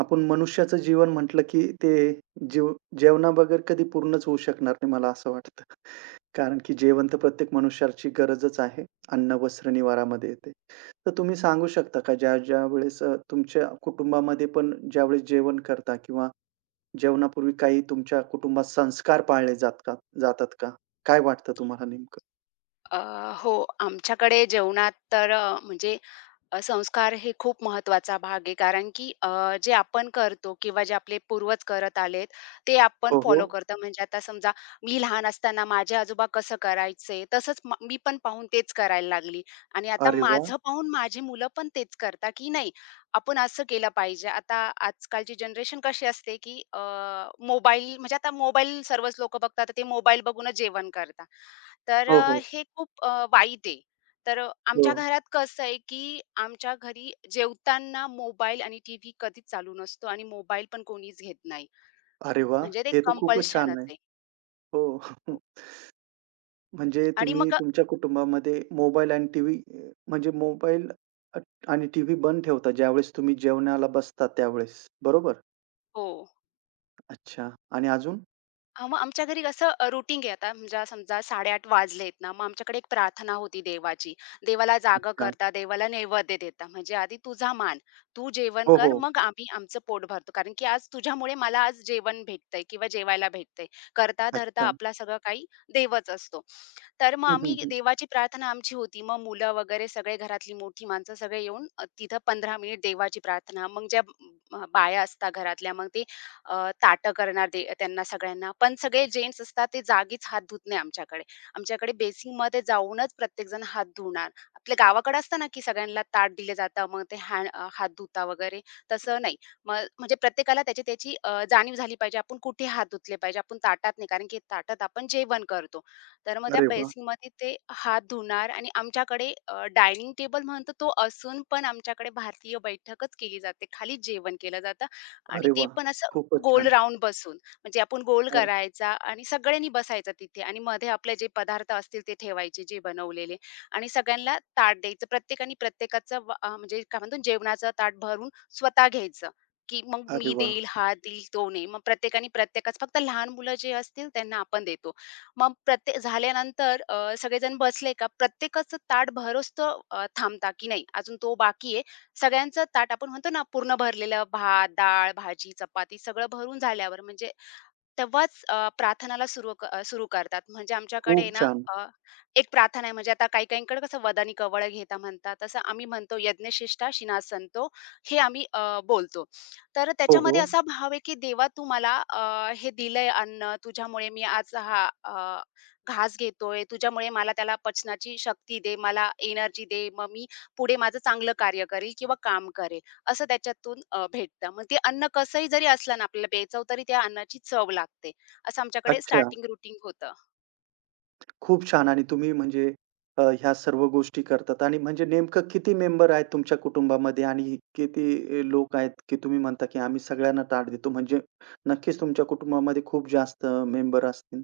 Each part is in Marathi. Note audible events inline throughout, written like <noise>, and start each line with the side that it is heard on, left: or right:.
right: आपण मनुष्याचं जीवन म्हटलं, की ते जेव जेवणाबगैर कधी पूर्णच होऊ शकणार नाही, मला असं वाटतं. <laughs> कारण की जेवण तर प्रत्येक मनुष्याची गरजच आहे. अन्न, वस्त्र, निवारामध्ये येते. तर तुम्ही सांगू शकता का ज्या-ज्या वेळेस तुमच्या कुटुंबामध्ये पण ज्यावेळेस जेवण करता किंवा जेवणापूर्वी काही तुमच्या कुटुंबात संस्कार पाळले जातात का? काय वाटतं तुम्हाला नेमकं?
left: अ, हो, आमच्याकडे जेवणात तर संस्कार हे खूप महत्त्वाचा भाग आहे, कारण की जे आपण करतो किंवा जे आपले पूर्वज करत आलेत, ते आपण
right: हो, हो.
left: फॉलो करतो. म्हणजे आता समजा मी लहान असताना माझे आजोबा कसं करायचे, तसंच मी पण पाहून तेच करायला लागली आणि आता
right: अरे वाह!
left: माझं पाहून माझी मुलं पण तेच करतात, की नाही आपण असं केलं पाहिजे. आता आजकालची जनरेशन कशी असते, की मोबाईल म्हणजे आता मोबाईल सर्वच लोकं बघतात, तर ते मोबाईल बघूनच जेवण करतात. तर
right: हो, हो.
left: हे खूप वाईट आहे. तर
right: हो.
left: आमच्या घरात कसं आहे, की आमच्या घरी जेवताना मोबाईल आणि टीव्ही कधीच चालू नसतो आणि मोबाईल पण कोणीच घेत नाही.
right: अरे वाह!
left: म्हणजे ते
right: हे तर खूपच छान
left: कंपल्शनच
right: आहे.
left: आहे.
right: हो.
left: हो.
right: <laughs> म्हणजे
left: आणि
right: तुम्ही
left: मग
right: तुमच्या कुटुंबामध्ये मोबाईल आणि टीव्ही म्हणजे अ, आणि टीव्ही बंद ठेवता ज्यावेळेस तुम्ही जेवणाला बसता त्यावेळेस, बरोबर?
left: हो.
right: अच्छा आणि अजून?
left: हां, मग आमच्या घरी कसं रुटीन आहे आता म्हणजे समजा 8:30 वाजलेत ना, मग आमच्याकडे एक प्रार्थना होती देवाची. देवाला जाग
right: अच्छा.
left: करता, देवाला नैवेद्य देता. म्हणजे आधी तुझा मान, तू जेवण
right: हो,
left: कर,
right: हो.
left: मग आम्ही आमचं पोट भरतो. कारण की आज तुझ्यामुळे मला आज जेवण भेटतंय किंवा जेवायला भेटतंय. करता-धरता
right: अच्छा.
left: आपला सगळं काही देवच असतो. तर मग
right: हं, हं,
left: आम्ही
right: हं.
left: देवाची प्रार्थना आमची होती. मग मुलं वगैरे सगळे घरातली मोठी माणसं सगळे येऊन तिथं 15 मिनिट देवाची प्रार्थना. मग ज्या बाया असतात घरातल्या, मग ते ताटं करणार ते त्यांना सगळ्यांना. पण सगळे जेंट्स असतात ते जागीच हात धुत नाही आमच्याकडे. आमच्याकडे बेसिंगमध्ये जाऊनच प्रत्येकजण हात धुणार. आपल्या गावाकडे असतं ना, की सगळ्यांना ताट दिलं जातं, मग ते हात धुता वगैरे, तसं नाही. मग म्हणजे प्रत्येकाला त्याची त्याची जाणीव झाली पाहिजे. आपण कुठे हात धुतले पाहिजे, आपण ताटात नाही, कारण की ताटात आपण जेवण करतो. तर मग त्या
right: अरे वाह!
left: बेसिंगमध्ये ते हात धुणार आणि आमच्याकडे डायनिंग टेबल म्हणतो तो असून पण आमच्याकडे भारतीय बैठकच केली जाते. खाली जेवण केलं जातं आणि
right: अरे
left: ते
right: वाह!
left: पण असं
right: खूपच
left: गोल
right: छान.
left: राउंड बसून. म्हणजे आपण गोल
right: अरे
left: करायचा आणि सगळ्यांनी बसायचं तिथे आणि मध्ये आपले जे पदार्थ असतील ते ठेवायचे जे बनवलेले आणि सगळ्यांना ताट द्यायचं. प्रत्येकाने प्रत्येकाचं म्हणजे काय म्हणतो जेवणाचं ताट भरून स्वतः घ्यायचं, की मग
right: अरे
left: मी
right: वाह!
left: देईल, हा देईल, तो नाही. मग प्रत्येकाने प्रत्येकाचं फक्त लहान मुलं जे असतील त्यांना आपण देतो. मग प्रत्येक झाल्यानंतर सगळेजण बसले का प्रत्येकाचं ताट भरोस्तोवर थांबता, की नाही अजून तो बाकी आहे. सगळ्यांचं ताट आपण म्हणतो ना पूर्ण भरलेलं भात, डाळ, भाजी, चपाती सगळं भरून झाल्यावर म्हणजे तेव्हाच प्रार्थनाला सुरू करतात. म्हणजे आमच्याकडे आहे
right: खूप
left: ना
right: छान.
left: अ, एक प्रार्थना आहे म्हणजे आता काही-काहींकडे कसं वदानी कवळ घेता म्हणतात. तसं आम्ही म्हणतो यज्ञशिष्टा शिनासनतो हे आम्ही बोलतो. तर
right: हो,
left: त्याच्यामध्ये
right: हो.
left: असा भाव आहे, की देवा तू मला हे दिलंय अन्न, तुझ्यामुळे मी आज हा घास घेतोय, तुझ्यामुळे मला त्याला पचण्याची शक्ती दे, मला एनर्जी दे. मग मी पुढे माझं चांगलं कार्य करेल किंवा काम करेल. असं त्याच्यातून भेटतं. मग ते अन्न कसंही जरी असलं ना, आपल्याला बेचव तरी त्या अन्नाची चव लागते. असं आमच्याकडे
right: अच्छा.
left: स्टार्टिंग रुटीन होतं.
right: खूप छान आणि तुम्ही म्हणजे ह्या सर्व गोष्टी करतात आणि म्हणजे नेमकं किती मेंबर आहेत तुमच्या कुटुंबामध्ये आणि किती लोक आहेत, की तुम्ही म्हणता, की आम्ही सगळ्यांना ताट देतो? म्हणजे नक्कीच तुमच्या कुटुंबामध्ये खूप जास्त मेंबर असतील.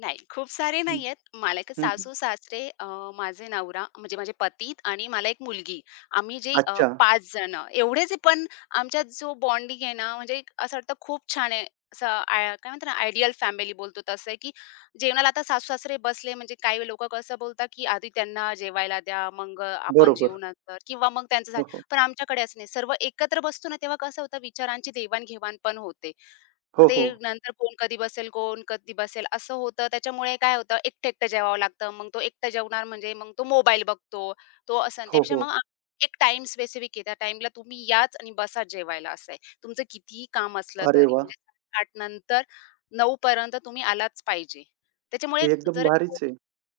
left: नाही, खूप सारे
right: हं,
left: नाहीयेत. मला एक
right: हं, हं.
left: सासू-सासरे, माझे नवरा म्हणजे माझे पती आणि मला एक मुलगी. आम्ही जे
right: अच्छा.
left: 5 जणं एवढेच आहे, पण आमच्यात जो बॉन्डिंग आहे ना, म्हणजे एक असं वाटतं खूप छान आहे. असं काय म्हणतात ना, आयडियल फॅमिली बोलतो तसं आहे, की जेवणाला आता सासू-सासरे बसले म्हणजे काही लोकं कसं बोलतात, की आधी त्यांना जेवायला द्या, मग आपण जेवू
right: बरोबर.
left: नंतर किंवा मग त्यांचं
right: हो,
left: झालं.
right: हो.
left: पण आमच्याकडे असं नाही. सर्व एकत्र बसतो ना, तेव्हा कसं होतं विचारांची देवाण पण होते.
right: हो,
left: ते
right: हो.
left: नंतर कोण कधी बसेल, कोण कधी बसेल असं होतं. त्याच्यामुळे काय होतं एकटं-एकटं जेवावं लागतं. मग तो एकटा जेवणार म्हणजे मग तो मोबाईल बघतो. तो असं आणि
right: हो,
left: त्यापेक्षा
right: हो.
left: एक टाईम स्पेसिफिक आहे. त्या टाईमला तुम्ही याच आणि बसा जेवायला असं आहे. तुमचं कितीही काम असलं
right: अरे
left: तरी
right: वाह!
left: म्हणजे 8:00 नंतर 9:00 पर्यंत तुम्ही आलाच पाहिजे. त्याच्यामुळे
right: हे एकदम
left: जर
right: भारीच आहे.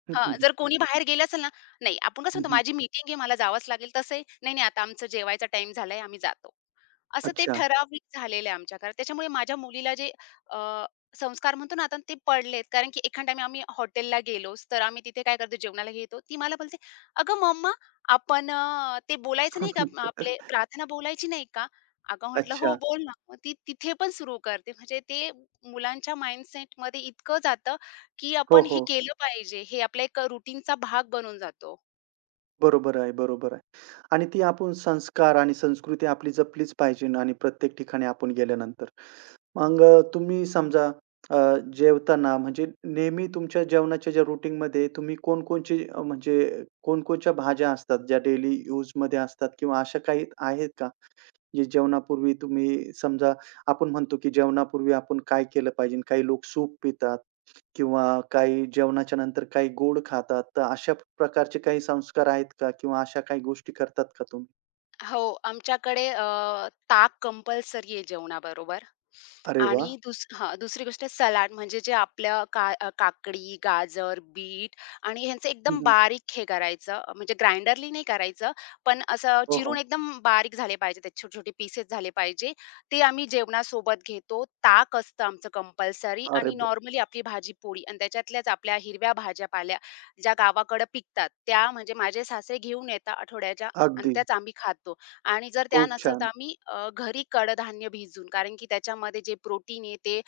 right: हं,
left: हां,
right: हं.
left: जर कोणी बाहेर गेलं असेल ना, नाही आपण कसं
right: हं,
left: म्हणतो
right: हं.
left: माझी मीटिंग आहे मला जावंच लागेल, तसं आहे, नाही, नाही आता आमचं जेवायचा टाईम झालाय आम्ही जातो. असं ते
right: अच्छा.
left: ठराविक झालेलं आहे आमच्या घरात. त्याच्यामुळे माझ्या मुलीला जे अ, संस्कार म्हणतो ना आता ते पडलेत. कारण की एखाद टाईम आम्ही हॉटेलला गेलोच, तर आम्ही तिथे काय करतो जेवणाला घेतो. ती मला बोलते, "अगं मम्मा आपण ते बोलायचं नाही का आपले
right: <laughs>
left: प्रार्थना बोलायची नाही का?" अगं म्हटलं, "हो
right: अच्छा.
left: बोल ना." मग ती तिथे पण सुरू करते. म्हणजे ते मुलांच्या माइंडसेटमध्ये इतकं जातं की
right: हो,
left: आपण हे
right: हो.
left: केलं पाहिजे. हे आपल्या एक रुटीनचा भाग बनून जातो.
right: बरोबर आहे, बरोबर आहे. आणि ती आपण संस्कार आणि संस्कृती आपली जपलीच पाहिजे आणि प्रत्येक ठिकाणी आपण गेल्यानंतर. मग तुम्ही समजा अ, जेवताना म्हणजे नेहमी तुमच्या जेवणाच्या ज्या रूटीनमध्ये तुम्ही कोणकोणची म्हणजे कोणकोणच्या भाज्या असतात ज्या डेली यूजमध्ये असतात किंवा अशा काही आहेत का? जे जेवणापूर्वी तुम्ही समजा आपण म्हणतो, की जेवणापूर्वी आपण काय केलं पाहिजे? काही लोक सूप पितात किंवा काही जेवणाच्या नंतर काही गोड खातात. तर अशा प्रकारचे काही संस्कार आहेत का? किंवा अशा काही गोष्टी करतात का तुम्ही?
left: हो, आमच्याकडे ताक कंपल्सरी आहे जेवणाबरोबर
right: अरे वाह!
left: आणि दुसरी गोष्ट सलाड म्हणजे जे आपलं काकडी, गाजर, बीट आणि ह्यांचं
right: हं,
left: एकदम
right: हं.
left: बारीक हे करायचं म्हणजे ग्राइंडरली नाही करायचं, पण असं
right: हो,
left: चिरून
right: हो.
left: एकदम बारीक झाले पाहिजे. त्याचे छोटे-छोटे पीसेस झाले पाहिजे. ते आम्ही जेवणासोबत घेतो. ताक असतं आमचं कंपल्सरी
right: अरे
left: आणि
right: वाह!
left: नॉर्मली आपली भाजी-पोळी आणि त्याच्यातल्याच आपल्या हिरव्या भाज्या-पाल्या ज्या गावाकडं पिकतात, त्या म्हणजे माझे सासरे घेऊन येतात आठवड्याच्या आणि
right: अगदी.
left: त्याच आम्ही खातो आणि जर त्या
right: खूप
left: नसेल तर
right: छान.
left: आम्ही घरी कडधान्य भिजून कारण की त्याच्यामध्ये जे प्रोटीन आहे ते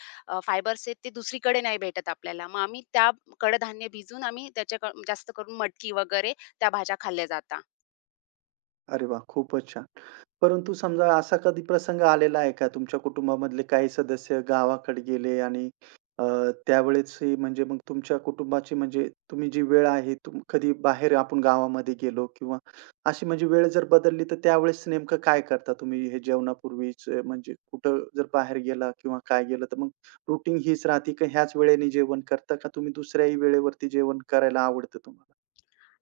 left: फायबर्स आहेत ते दुसरीकडे नाही भेटत आपल्याला. मग आम्ही त्या कडधान्य भिजून आम्ही जास्त करून मटकी वगैरे त्या भाज्या खाल्ल्या जातात.
right: अरे वाह! खूपच छान. परंतु समजा असा कधी प्रसंग आलेला आहे का तुमच्या कुटुंबामधले काही सदस्य गावाकडे गेले आणि अ, त्यावेळेसही म्हणजे मग तुमच्या कुटुंबाची म्हणजे तुम्ही जी वेळ आहे कधी बाहेर आपण गावामध्ये गेलो किंवा अशी म्हणजे वेळ जर बदलली तर त्यावेळेस नेमकं काय करता तुम्ही? हे जेवणापूर्वीच म्हणजे कुठं जर बाहेर गेला किंवा काय गेलं तर मग रुटीन हीच राहते का ह्याच वेळेने जेवण करता का तुम्ही दुसऱ्याही वेळेवरती जेवण करायला आवडतं तुम्हाला?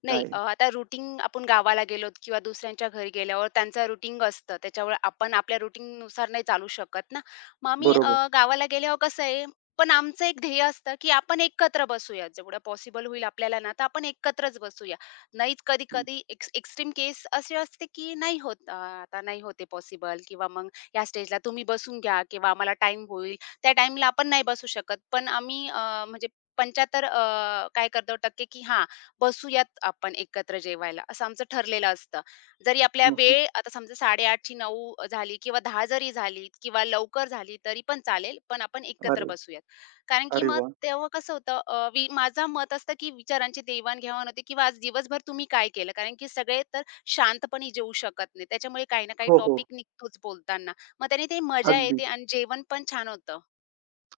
right: काय
left: आता रुटीन आपण गावाला गेलोत किंवा दुसऱ्यांच्या घरी गेल्यावर त्यांचं रुटीन असतं. त्याच्यामुळे आपण आपल्या रुटीननुसार नाही चालू शकत ना. मग आम्ही
right: बरोबर.
left: गावाला गेल्यावर कसं आहे, पण आमचं एक ध्येय असतं, की आपण एकत्र बसूया. जेवढं पॉसिबल होईल आपल्याला ना, तर आपण एकत्रच बसूया. नाहीच
right: हं.
left: कधी-कधी एक्स्ट्रीम केस अशी असते, की आता नाही होत पॉसिबल किंवा मग या स्टेजला तुम्ही बसून घ्या किंवा आम्हाला टाईम होईल. त्या टाईमला आपण नाही बसू शकत. पण आम्ही म्हणजे 75 काय करतो टक्के, की हां, बसूयात आपण एकत्र जेवायला, असं आमचं ठरलेलं असतं. जरी आपल्या
right: हं, हं.
left: वेळ आता समजा 8:30ची 9 झाली किंवा 10 जरी झाली किंवा लवकर झाली तरी पण चालेल, पण आपण एकत्र
right: अरे,
left: बसूयात. कारण की
right: अरे
left: मग
right: वाह!
left: तेव्हा कसं होतं अ, वि माझं मत असतं की विचारांची देवाण-घेवाण होते किंवा आज दिवसभर तुम्ही काय केलं? कारण की सगळे तर शांतपणे जेवू शकत नाही. त्याच्यामुळे काही ना काही
right: हो, हो.
left: टॉपिक निघतोच बोलताना. मग त्याने ते मजा
right: अगदी.
left: येते आणि जेवण पण छान होतं.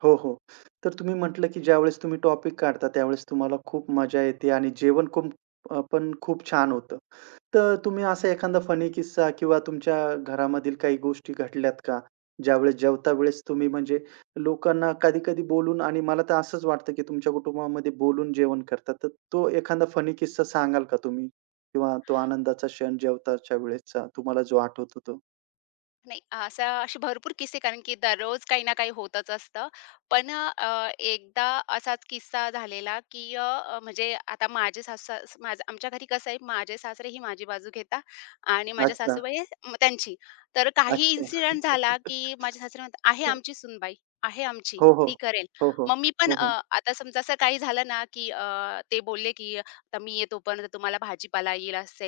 right: हो, हो. तर तुम्ही म्हटलं, की ज्यावेळेस तुम्ही टॉपिक काढता, त्यावेळेस तुम्हाला खूप मजा येते आणि जेवण पण खूप छान होतं. तर तुम्ही असा एखादा फनी किस्सा किंवा तुमच्या घरामधील काही गोष्टी घडल्यात का? ज्यावेळेस जेवता वेळेस तुम्ही म्हणजे लोकांना कधी-कधी बोलून आणि मला तर असंच वाटतं, की तुमच्या कुटुंबामध्ये बोलून जेवण करतात. तर तो एखादा फनी किस्सा सांगाल का तुम्ही? किंवा तो आनंदाचा क्षण जेवताच्या वेळेसचा तुम्हाला जो आठवतो तो?
left: नाही, असा असे भरपूर किस्से कारण की दररोज काही ना काही होतच असतं. पण एकदा असाच किस्सा झालेला, की म्हणजे आता माझे सासू माझं आमच्या घरी कसं आहे, माझे सासरे ही माझी बाजू घेतात आणि माझ्या
right: अच्छा,
left: सासूबाई मग त्यांची. तर काही
right: अच्छा.
left: इन्सिडेंट झाला, की
right: <laughs>
left: माझे सासरे म्हणतात, "आहे आमची सूनबाई, आहे आमची,
right: हो, हो.
left: ती करेल."
right: हो, हो.
left: मग मी पण
right: हो, हो.
left: आता समजा असं काही झालं ना, की ते बोलले, की "आता मी येतोपर्यंत तुम्हाला भाजीपाला येईल, असं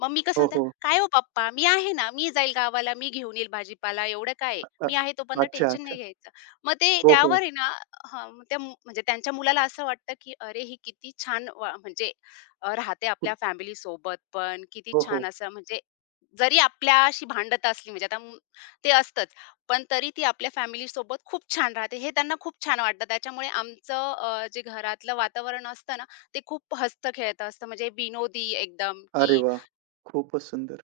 left: मग मी
right: हो,
left: कसं
right: हो.
left: "काय हो पप्पा, मी आहे ना, मी जाईल गावाला, मी घेऊन येईल भाजीपाला, एवढं काय आहे?
right: अ,
left: मी आहे तोपर्यंत
right: अच्छा,
left: टेन्शन नाही
right: अच्छा.
left: घ्यायचं." मग ते
right: हो,
left: त्यावर
right: हो.
left: आहे ना हां, मग म्हणजे त्यांच्या मुलाला असं वाटतं, की अरे, ही किती छान वा म्हणजे राहते आपल्या
right: खूप
left: फॅमिलीसोबत पण किती
right: हो,
left: छान
right: हो.
left: असं म्हणजे जरी आपल्याशी भांडत असली म्हणजे आता म ते असतंच, पण तरी ती आपल्या फॅमिलीसोबत खूप छान राहते, हे त्यांना खूप छान वाटतं. त्याच्यामुळे आमचं जे घरातलं वातावरण असतं ना, ते खूप हसतं-खेळतं असतं म्हणजे विनोदी एकदम,
right: अरे
left: की
right: वाह! खूपच सुंदर.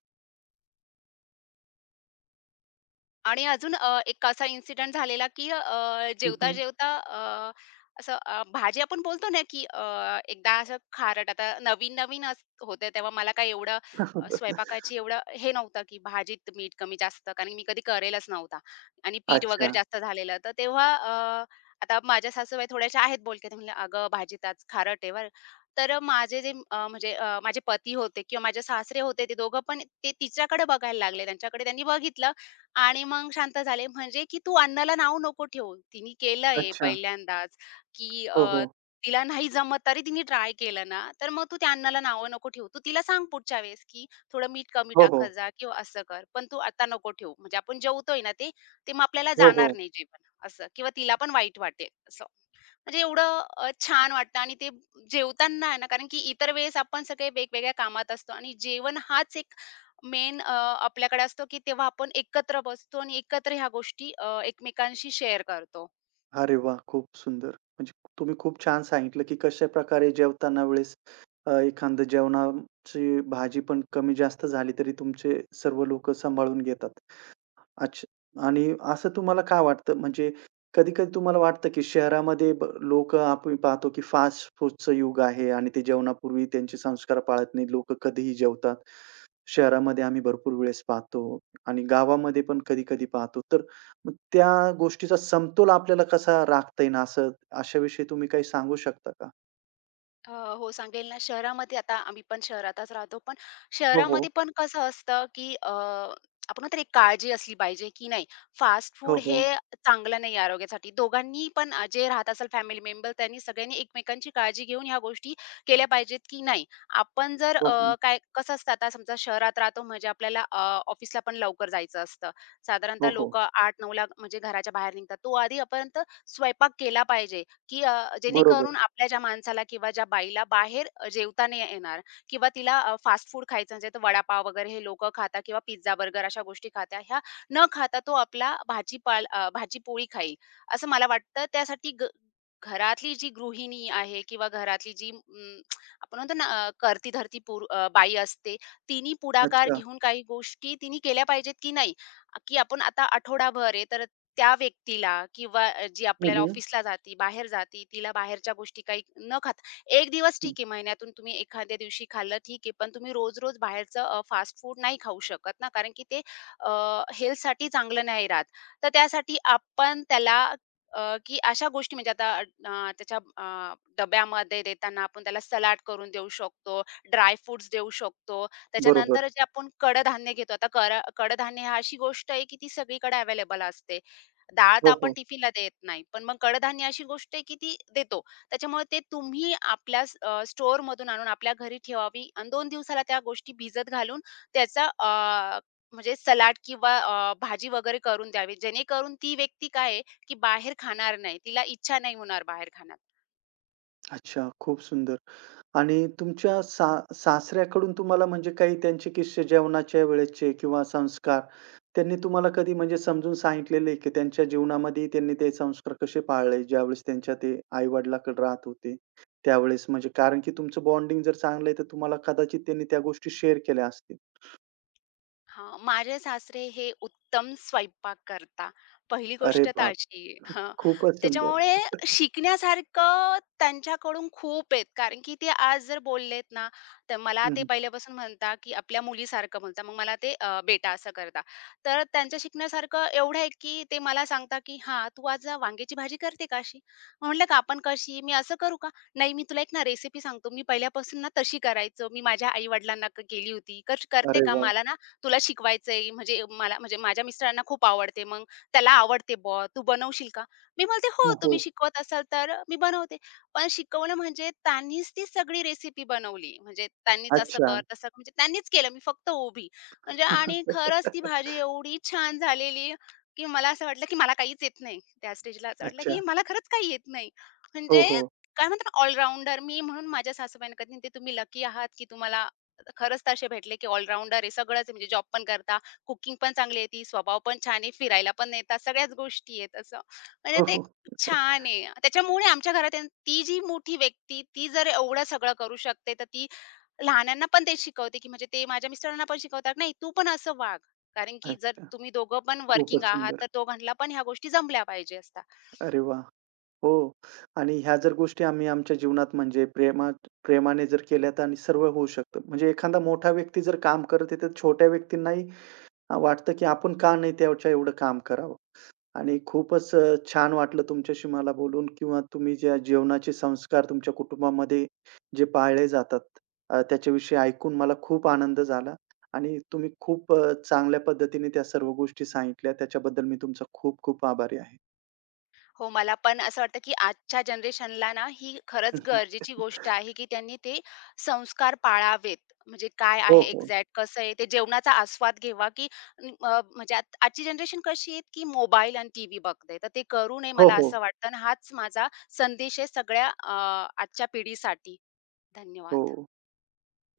left: आणि अजून एक असा इन्सिडेंट झालेला, की
right: <laughs> हं, हं.
left: जेवता-जेवता असं भाजी आपण बोलतो ना, की एकदा असं खारट आता नवीन-नवीन अस होते तेव्हा मला काही एवढं स्वयंपाकाची एवढं हे नव्हतं, की भाजीत मीठ कमी जास्त कारण मी कधी करेलच नव्हता आणि पीठ वगैरे
right: अच्छा,
left: जास्त झालेलं. तर तेव्हा आता माझ्या सासूबाई थोड्याशा आहेत बोलक्या. त्या म्हणल्या, "अगं भाजीत आज खारट आहे बरं." तर माझे जे माझे पती होते किंवा माझे सासरे होते, ते दोघं पण ते तिच्याकडे बघायला लागले. त्यांच्याकडे त्यांनी बघितलं आणि मग शांत झाले. म्हणजे की तू अन्नाला नाव नको ठेवू. तिने केलंय
right: अच्छा.
left: पहिल्यांदाच, की
right: हो, हो.
left: तिला नाही जमत तरी तिने ट्राय केलं ना, तर मग तू त्या अन्नाला नावं नको ठेवू. तू तिला सांग पुढच्या वेळेस, की थोडं मीठ कमी
right: हो,
left: टाकत
right: हो.
left: जा किंवा असं कर. पण तू आता नको ठेवू. म्हणजे आपण जेवतोय ना ते, ते मग आपल्याला
right: हो,
left: जाणार
right: हो.
left: नाही जेवण असं किंवा तिला पण वाईट वाटेल असं. म्हणजे एवढं छान वाटतं आणि ते जेवताना आहे ना कारण की इतर वेळेस आपण सगळे वेगवेगळ्या कामात असतो आणि जेवण हाच एक मेन आपल्याकडे असतो, की तेव्हा आपण एकत्र बसतो आणि एकत्र ह्या गोष्टी एकमेकांशी शेअर करतो.
right: अरे वाह! खूप सुंदर. म्हणजे तुम्ही खूप छान सांगितलं, की कशाप्रकारे जेवताना वेळेस एखादं जेवणाची भाजी पण कमी जास्त झाली तरी तुमचे सर्व लोकं सांभाळून घेतात. अच्छा आणि असं तुम्हाला का वाटतं? म्हणजे कधी-कधी तुम्हाला वाटतं, की शहरामध्ये लोकं आपण पाहतो, की फास्ट फूडचं युग आहे आणि ते जेवणापूर्वी त्यांचे संस्कार पाळत नाही. लोक कधीही जेवतात. शहरामध्ये आम्ही भरपूर वेळेस पाहतो आणि गावामध्ये पण कधी-कधी पाहतो. तर मग त्या गोष्टीचा समतोल आपल्याला कसा राखता येईल असं अशाविषयी तुम्ही काही सांगू शकता का?
left: अ, हो सांगेल ना. शहरामध्ये आता आम्ही पण शहरातच राहतो. पण
right: हो, हो.
left: शहरामध्ये पण कसं असतं, की आपण म्हणतो एक काळजी असली पाहिजे, की नाही फास्ट
right: हो,
left: फूड हे
right: हो.
left: चांगलं नाही आरोग्यासाठी. दोघांनी पण जे राहत असेल फॅमिली मेंबर त्यांनी सगळ्यांनी एकमेकांची काळजी घेऊन ह्या गोष्टी केल्या पाहिजेत, की नाही. आपण जर
right: हो, हो.
left: काय कसं असतं आता समजा शहरात राहतो म्हणजे आपल्याला ऑफिसला पण लवकर जायचं असतं. साधारणतः
right: हो, हो.
left: लोकं 8-9 म्हणजे घराच्या बाहेर निघतात. तो आधी स्वयंपाक केला पाहिजे. की
right: बरोबर.
left: जेणेकरून आपल्या ज्या माणसाला किंवा ज्या बाईला बाहेर जेवता नाही येणार किंवा तिला फास्ट फूड खायचं म्हणजे तर वडापाव वगैरे हे लोक खातात किंवा पिझ्झा बर्गर अशा गोष्टी खाता ह्या न खाता तो आपला भाजीपोळी खाईल असं मला वाटतं. त्यासाठी घरातली जी गृहिणी आहे किंवा घरातली जी आपण म्हणतो ना करती धरती बाई असते, तिने पुढाकार
right: अच्छा.
left: घेऊन काही गोष्टी तिने केल्या पाहिजेत की नाही, की आपण आता आठवडाभर आहे तर त्या व्यक्तीला किंवा जी
right: हं,
left: आपल्याला
right: हं.
left: ऑफिसला जाती, बाहेर जाती, तिला बाहेरच्या गोष्टी काही न खाता एक दिवस ठीक आहे, महिन्यातून तुम्ही एखाद्या दिवशी खाल्लं ठीक आहे, पण तुम्ही रोज-रोज बाहेरचं फास्ट फूड नाही खाऊ शकत ना, कारण की ते अ, हेल्थसाठी चांगलं नाही राहत. तर त्यासाठी आपण त्याला की अशा गोष्टी म्हणजे त्याच्या डब्यामध्ये देताना आपण त्याला सलाड करून देऊ शकतो, ड्राय फ्रुट्स देऊ शकतो.
right: बरोबर.
left: त्याच्यानंतर जे आपण कडधान्य घेतो, आता कर कडधान्य ही अशी गोष्ट आहे, की ती सगळीकडे अवेलेबल असते. डाळ तर
right: हो,
left: आपण
right: हो.
left: टिफिनला देत नाही. पण मग कडधान्य अशी गोष्ट आहे की ती देतो. त्याच्यामुळे ते तुम्ही आपल्या स्टोअरमधून आणून आपल्या घरी ठेवावी आणि 2 दिवसाला त्या गोष्टी भिजत घालून त्याचा अ, म्हणजे सलाड किंवा भाजी वगैरे करून द्यावी. जेणेकरून ती व्यक्ती काय आहे की बाहेर खाणार नाही. तिला इच्छा नाही होणार बाहेर खाण्यात.
right: अच्छा. खूप सुंदर. आणि तुमच्या सा सासऱ्याकडून तुम्हाला म्हणजे काही त्यांचे किस्से जेवणाच्या वेळेचे किंवा संस्कार, त्यांनी तुम्हाला कधी म्हणजे समजून सांगितलेलं की त्यांच्या जीवनामध्ये त्यांनी ते संस्कार कसे पाळले, ज्यावेळेस त्यांच्या ते आई-वडिलाकडे राहत होते, त्यावेळेस? म्हणजे कारण की तुमचं बॉन्डिंग जर चांगलं आहे, तर तुम्हाला कदाचित त्यांनी त्या गोष्टी शेअर केल्या असतील.
left: हां, माझे सासरे हे उत्तम स्वयंपाक करता. पहिली
right: अरे
left: गोष्ट तर
right: बाप!
left: अशी हां,
right: खूपच सुंदर.
left: त्याच्यामुळे शिकण्यासारखं त्यांच्याकडून खूप आहेत. कारण की ते आज जर बोललेत ना, तर मला
right: हं,
left: ते
right: हं.
left: पहिल्यापासून म्हणता, की आपल्या मुलीसारखं म्हणता. मग मला ते बेटा असं करता. तर त्यांचं शिकण्यासारखं एवढं आहे, की ते मला सांगता, की "हां, तू आज वांग्याची भाजी करते का अशी?" म्हटलं, "का आपण कशी? मी असं करू का?" "नाही, मी तुला एक ना रेसिपी सांगतो. मी पहिल्यापासून ना तशी करायचो. मी माझ्या आई-वडिलांना केली होती. कर करते
right: अरे
left: का?
right: वाह!
left: मला ना तुला शिकवायचंय म्हणजे मला म्हणजे माझ्या मिस्टरांना खूप आवडते, मग त्याला आवडते बुवा, तू बनवशील का? मी बोलते, "हो,
right: हो,
left: तुम्ही
right: हो.
left: शिकवत असाल तर मी बनवते." पण शिकवणं म्हणजे त्यांनीच ती सगळी रेसिपी बनवली. म्हणजे त्यांनीच असं
right: अच्छा.
left: कर, तसं कर म्हणजे त्यांनीच केलं. मी फक्त उभी. म्हणजे आणि खरंच ती भाजी एवढी छान झालेली, की मला असं वाटलं, की मला काहीच येत नाही. त्या स्टेजला असं वाटलं, की
right: अच्छा.
left: मला खरंच काही येत नाही.
right: हो,
left: म्हणजे
right: हो.
left: काय म्हणतात ना मी म्हणून माझ्या सासूबाईंना कधी म्हणते, "तुम्ही लकी आहात, की तुम्हाला खरंच तर भेटले, की ऑलराउंडर आहे. सगळंच आहे म्हणजे जॉब पण करता, कुकिंग पण चांगली येते, स्वभाव पण छान आहे, फिरायला पण नेतात, सगळ्याच गोष्टी आहेत असं. म्हणजे
right: हो,
left: ते
right: हो.
left: छान आहे. त्याच्यामुळे आमच्या घरात आहे ना, ती जी मोठी व्यक्ती, ती जर एवढं सगळं करू शकते, तर ती लहानांना पण तेच शिकवते, की म्हणजे ते माझ्या मिस्टरांना पण शिकवतात, "नाही, तू पण असं वाग." कारण की जर
right: अच्छा.
left: तुम्ही दोघं पण वर्किंग
right: खूपच
left: आहात,
right: सुंदर.
left: तर दोघांना पण ह्या गोष्टी जमल्या पाहिजे असतात.
right: अरे वाह! हो. आणि ह्या जर गोष्टी आम्ही आमच्या जीवनात म्हणजे प्रेमाने जर केल्या तर आणि सर्व होऊ शकतं. म्हणजे एखादा मोठा व्यक्ती जर काम करत आहे, तर छोट्या व्यक्तींनाही वाटतं, की आपण का नाही त्याच्या एवढं काम करावं? आणि छान वाटलं तुमच्याशी मला बोलून किंवा तुम्ही ज्या जेवणाचे संस्कार तुमच्या कुटुंबामध्ये जे पाळले जातात त्याच्याविषयी ऐकून मला खूप आनंद झाला आणि तुम्ही चांगल्या पद्धतीने त्या सर्व गोष्टी सांगितल्या. त्याच्याबद्दल मी तुमचा खूप खूप आभारी आहे.
left: हो, मला पण असं वाटतं, की आजच्या जनरेशनला ना, ही खरंच
right: <laughs>
left: गरजेची गोष्ट आहे, की त्यांनी ते संस्कार पाळावेत. म्हणजे काय
right: हो,
left: आहे
right: हो.
left: एक्झॅक्ट कसं आहे, ते जेवणाचा आस्वाद घ्यावा, की म्हणजे आज आजची जनरेशन कशी आहे, की मोबाईल आणि टीव्ही बघते. तर ते करू नये
right: हो,
left: मला
right: हो.
left: असं वाटतं आणि हाच माझा संदेश आहे सगळ्या आजच्या पिढीसाठी.
right: हो.
left: धन्यवाद.